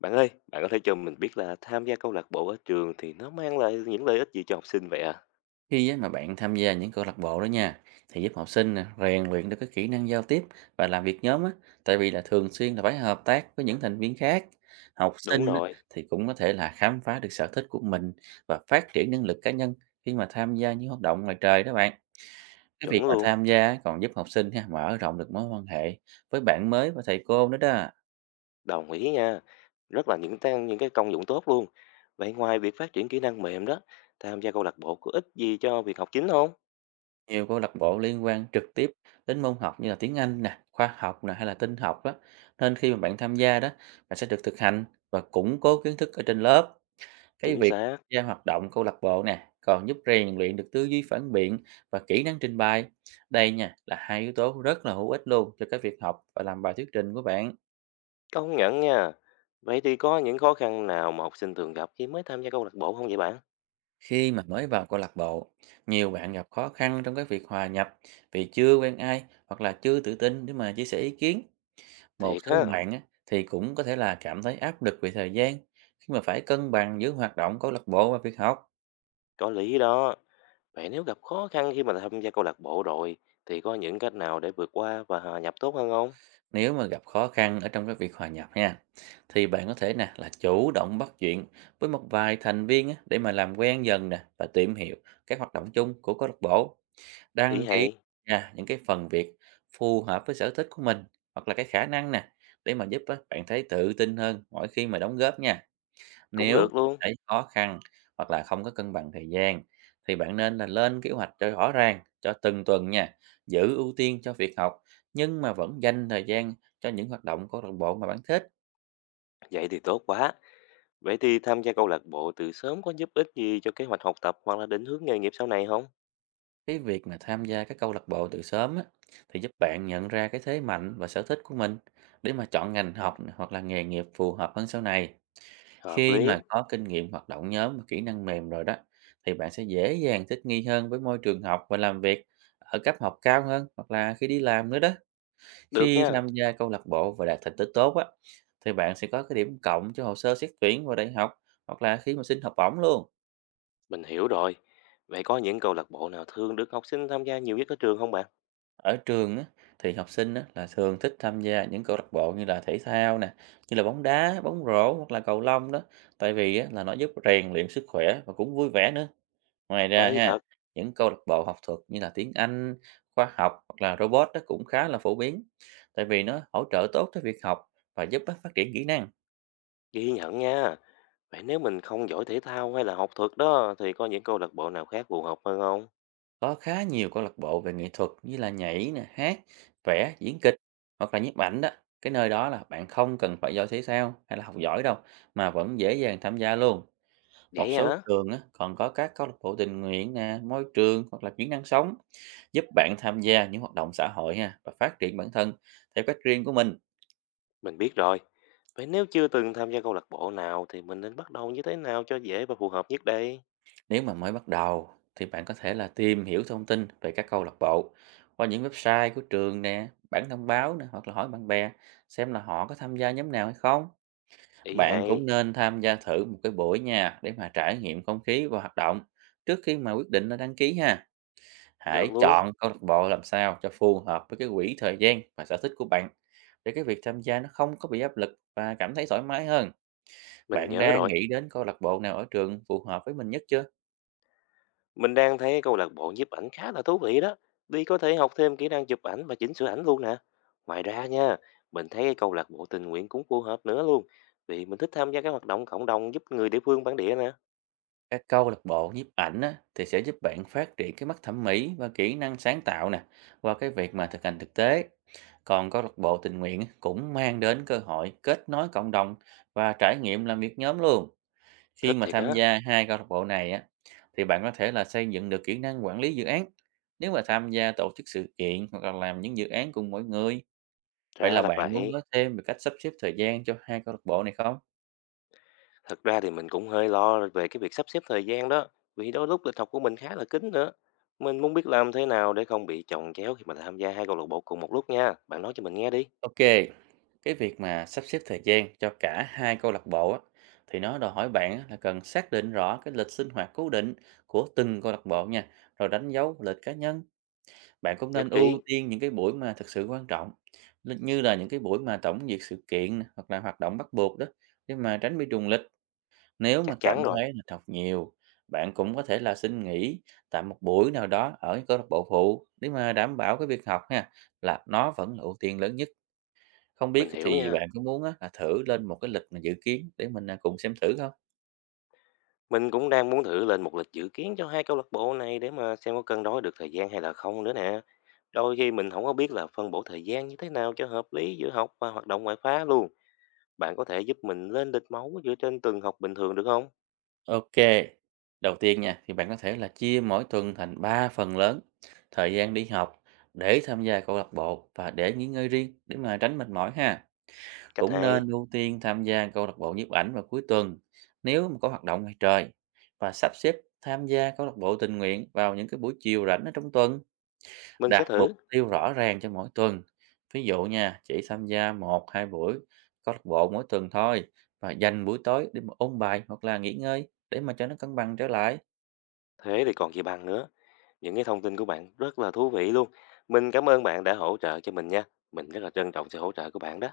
Bạn ơi, bạn có thể cho mình biết là tham gia câu lạc bộ ở trường thì nó mang lại những lợi ích gì cho học sinh vậy ạ? Khi á, mà bạn tham gia những câu lạc bộ đó nha, thì giúp học sinh nè, rèn luyện được cái kỹ năng giao tiếp và làm việc nhóm á, tại vì là thường xuyên là phải hợp tác với những thành viên khác. Học Đúng sinh á, rồi, thì cũng có thể là khám phá được sở thích của mình và phát triển năng lực cá nhân khi mà tham gia những hoạt động ngoài trời đó bạn. Cái việc chuẩn mà luôn, tham gia á, còn giúp học sinh ha, mở rộng được mối quan hệ với bạn mới và thầy cô nữa đó. đồng ý nha. Rất là những tăng những cái công dụng tốt luôn. Vậy ngoài việc phát triển kỹ năng mềm đó, tham gia câu lạc bộ có ích gì cho việc học chính không? Nhiều câu lạc bộ liên quan trực tiếp đến môn học như là tiếng Anh nè, khoa học nè hay là tin học đó. Nên khi mà bạn tham gia đó, bạn sẽ được thực hành và củng cố kiến thức ở trên lớp. Cái Chính việc xác, tham gia hoạt động câu lạc bộ nè, còn giúp rèn luyện được tư duy phản biện và kỹ năng trình bày. Đây nha là hai yếu tố rất là hữu ích luôn cho cái việc học và làm bài thuyết trình của bạn. công nhận nha. Vậy thì có những khó khăn nào mà học sinh thường gặp khi mới tham gia câu lạc bộ không vậy bạn? Khi mà mới vào câu lạc bộ, nhiều bạn gặp khó khăn trong cái việc hòa nhập vì chưa quen ai hoặc là chưa tự tin để mà chia sẻ ý kiến. Một Thiệt số ha, bạn á, thì cũng có thể là cảm thấy áp lực về thời gian khi mà phải cân bằng giữa hoạt động câu lạc bộ và việc học. có lý đó. Vậy nếu gặp khó khăn khi mà tham gia câu lạc bộ rồi, thì có những cách nào để vượt qua và hòa nhập tốt hơn không? Nếu mà gặp khó khăn ở trong cái việc hòa nhập nha, thì bạn có thể nè là chủ động bắt chuyện với một vài thành viên á, để mà làm quen dần nè và tìm hiểu các hoạt động chung của câu lạc bộ. Ý Đăng ký hay. nha những cái phần việc phù hợp với sở thích của mình hoặc là cái khả năng nè để mà giúp á, bạn thấy tự tin hơn mỗi khi mà đóng góp nha. Cũng Nếu được bạn luôn. thấy khó khăn hoặc là không có cân bằng thời gian thì bạn nên là lên kế hoạch cho rõ ràng cho từng tuần nha, giữ ưu tiên cho việc học nhưng mà vẫn dành thời gian cho những hoạt động câu lạc bộ mà bạn thích. Vậy thì tốt quá. Vậy thì tham gia câu lạc bộ từ sớm có giúp ích gì cho kế hoạch học tập hoặc là định hướng nghề nghiệp sau này không? Cái việc mà tham gia các câu lạc bộ từ sớm á, thì giúp bạn nhận ra cái thế mạnh và sở thích của mình để mà chọn ngành học nè, hoặc là nghề nghiệp phù hợp hơn sau này. Hợp Khi lý. mà có kinh nghiệm hoạt động nhóm và kỹ năng mềm rồi đó, thì bạn sẽ dễ dàng thích nghi hơn với môi trường học và làm việc ở cấp học cao hơn hoặc là khi đi làm nữa đó. Được Khi nha. tham gia câu lạc bộ và đạt thành tích tốt á, thì bạn sẽ có cái điểm cộng cho hồ sơ xét tuyển vào đại học hoặc là khi mà xin học bổng luôn. Mình hiểu rồi. Vậy có những câu lạc bộ nào thường được học sinh tham gia nhiều nhất ở trường không bạn? Ở trường á, thì học sinh á, là thường thích tham gia những câu lạc bộ như là thể thao nè, như là bóng đá, bóng rổ hoặc là cầu lông đó. Tại vì á, là nó giúp rèn luyện sức khỏe và cũng vui vẻ nữa. Ngoài ra Hay ha, thật. những câu lạc bộ học thuật như là tiếng Anh, khoa học hoặc là robot đó cũng khá là phổ biến. Tại vì nó hỗ trợ tốt cho việc học và giúp á, phát triển kỹ năng. Ghi nhận nha. Vậy nếu mình không giỏi thể thao hay là học thuật đó thì có những câu lạc bộ nào khác phù hợp hơn không? Có khá nhiều câu lạc bộ về nghệ thuật như là nhảy nè, hát, vẽ, diễn kịch hoặc là nhiếp ảnh đó. Cái nơi đó là bạn không cần phải giỏi thể thao hay là học giỏi đâu mà vẫn dễ dàng tham gia luôn. Một Vậy số hả? trường á, còn có các câu lạc bộ tình nguyện nè, môi trường hoặc là kỹ năng sống giúp bạn tham gia những hoạt động xã hội ha và phát triển bản thân theo cách riêng của mình. Mình biết rồi. Vậy nếu chưa từng tham gia câu lạc bộ nào thì mình nên bắt đầu như thế nào cho dễ và phù hợp nhất đây? Nếu mà mới bắt đầu thì bạn có thể là tìm hiểu thông tin về các câu lạc bộ qua những website của trường nè, bản thông báo nè hoặc là hỏi bạn bè xem là họ có tham gia nhóm nào hay không. Ý Bạn hay. cũng nên tham gia thử một cái buổi nha để mà trải nghiệm không khí và hoạt động trước khi mà quyết định là đăng ký ha. Hãy Được luôn. chọn câu lạc bộ làm sao cho phù hợp với cái quỹ thời gian và sở thích của bạn để cái việc tham gia nó không có bị áp lực và cảm thấy thoải mái hơn. Mình Bạn nhớ đang rồi. nghĩ đến câu lạc bộ nào ở trường phù hợp với mình nhất chưa? Mình đang thấy câu lạc bộ nhiếp ảnh khá là thú vị đó. Đi có thể học thêm kỹ năng chụp ảnh và chỉnh sửa ảnh luôn nè. Ngoài ra nha, mình thấy cái câu lạc bộ tình nguyện cũng phù hợp nữa luôn. Vì mình thích tham gia các hoạt động cộng đồng giúp người địa phương bản địa nè. Các câu lạc bộ nhiếp ảnh á, thì sẽ giúp bạn phát triển cái mắt thẩm mỹ và kỹ năng sáng tạo nè qua cái việc mà thực hành thực tế. Còn câu lạc bộ tình nguyện á, cũng mang đến cơ hội kết nối cộng đồng và trải nghiệm làm việc nhóm luôn. Khi Thích mà thiệt tham á. gia hai câu lạc bộ này á, thì bạn có thể là xây dựng được kỹ năng quản lý dự án. Nếu mà tham gia tổ chức sự kiện hoặc là làm những dự án cùng mọi người, vậy Ra là là bạn muốn vậy. nói thêm về cách sắp xếp thời gian cho hai câu lạc bộ này không? Thật ra thì mình cũng hơi lo về cái việc sắp xếp thời gian đó. Vì đôi lúc lịch học của mình khá là kín nữa. Mình muốn biết làm thế nào để không bị chồng chéo khi mà tham gia hai câu lạc bộ cùng một lúc nha. Bạn nói cho mình nghe đi. OK, cái việc mà sắp xếp thời gian cho cả hai câu lạc bộ á, thì nó đòi hỏi bạn á là cần xác định rõ cái lịch sinh hoạt cố định của từng câu lạc bộ nha, rồi đánh dấu lịch cá nhân. Bạn cũng Nhất nên ưu trí. tiên những cái buổi mà thực sự quan trọng, như là những cái buổi mà tổng duyệt sự kiện nè, hoặc là hoạt động bắt buộc đó, để mà tránh bị trùng lịch. Nếu mà Chắc cảm chắn rồi. thấy là học nhiều, bạn cũng có thể là xin nghỉ tạm một buổi nào đó ở cái câu lạc bộ phụ để mà đảm bảo cái việc học ha, là nó vẫn là ưu tiên lớn nhất. Không biết Mình hiểu thì nha. bạn có muốn á là thử lên một cái lịch mà dự kiến để mình, à, cùng xem thử không? Mình cũng đang muốn thử lên một lịch dự kiến cho hai câu lạc bộ này để mà xem có cân đối được thời gian hay là không nữa nè. Đôi khi mình không có biết là phân bổ thời gian như thế nào cho hợp lý giữa học và hoạt động ngoại khóa luôn. Bạn có thể giúp mình lên lịch máu dựa trên từng học bình thường được không? OK, đầu tiên nha, thì bạn có thể là chia mỗi tuần thành 3 phần lớn, thời gian đi học, để tham gia câu lạc bộ và để nghỉ ngơi riêng để mà tránh mệt mỏi ha. Cách Cũng hay, nên ưu tiên tham gia câu lạc bộ nhiếp ảnh vào cuối tuần nếu mà có hoạt động ngoài trời và sắp xếp tham gia câu lạc bộ tình nguyện vào những cái buổi chiều rảnh ở trong tuần. mình sẽ Đặt mục thử. tiêu rõ ràng cho mỗi tuần, ví dụ nha, chỉ tham gia một hai buổi câu lạc bộ mỗi tuần thôi và dành buổi tối để mà ôn bài hoặc là nghỉ ngơi để mà cho nó cân bằng trở lại. Thế thì còn gì bằng nữa. Những cái thông tin của bạn rất là thú vị luôn. Mình cảm ơn bạn đã hỗ trợ cho mình nha. Mình rất là trân trọng sự hỗ trợ của bạn đó.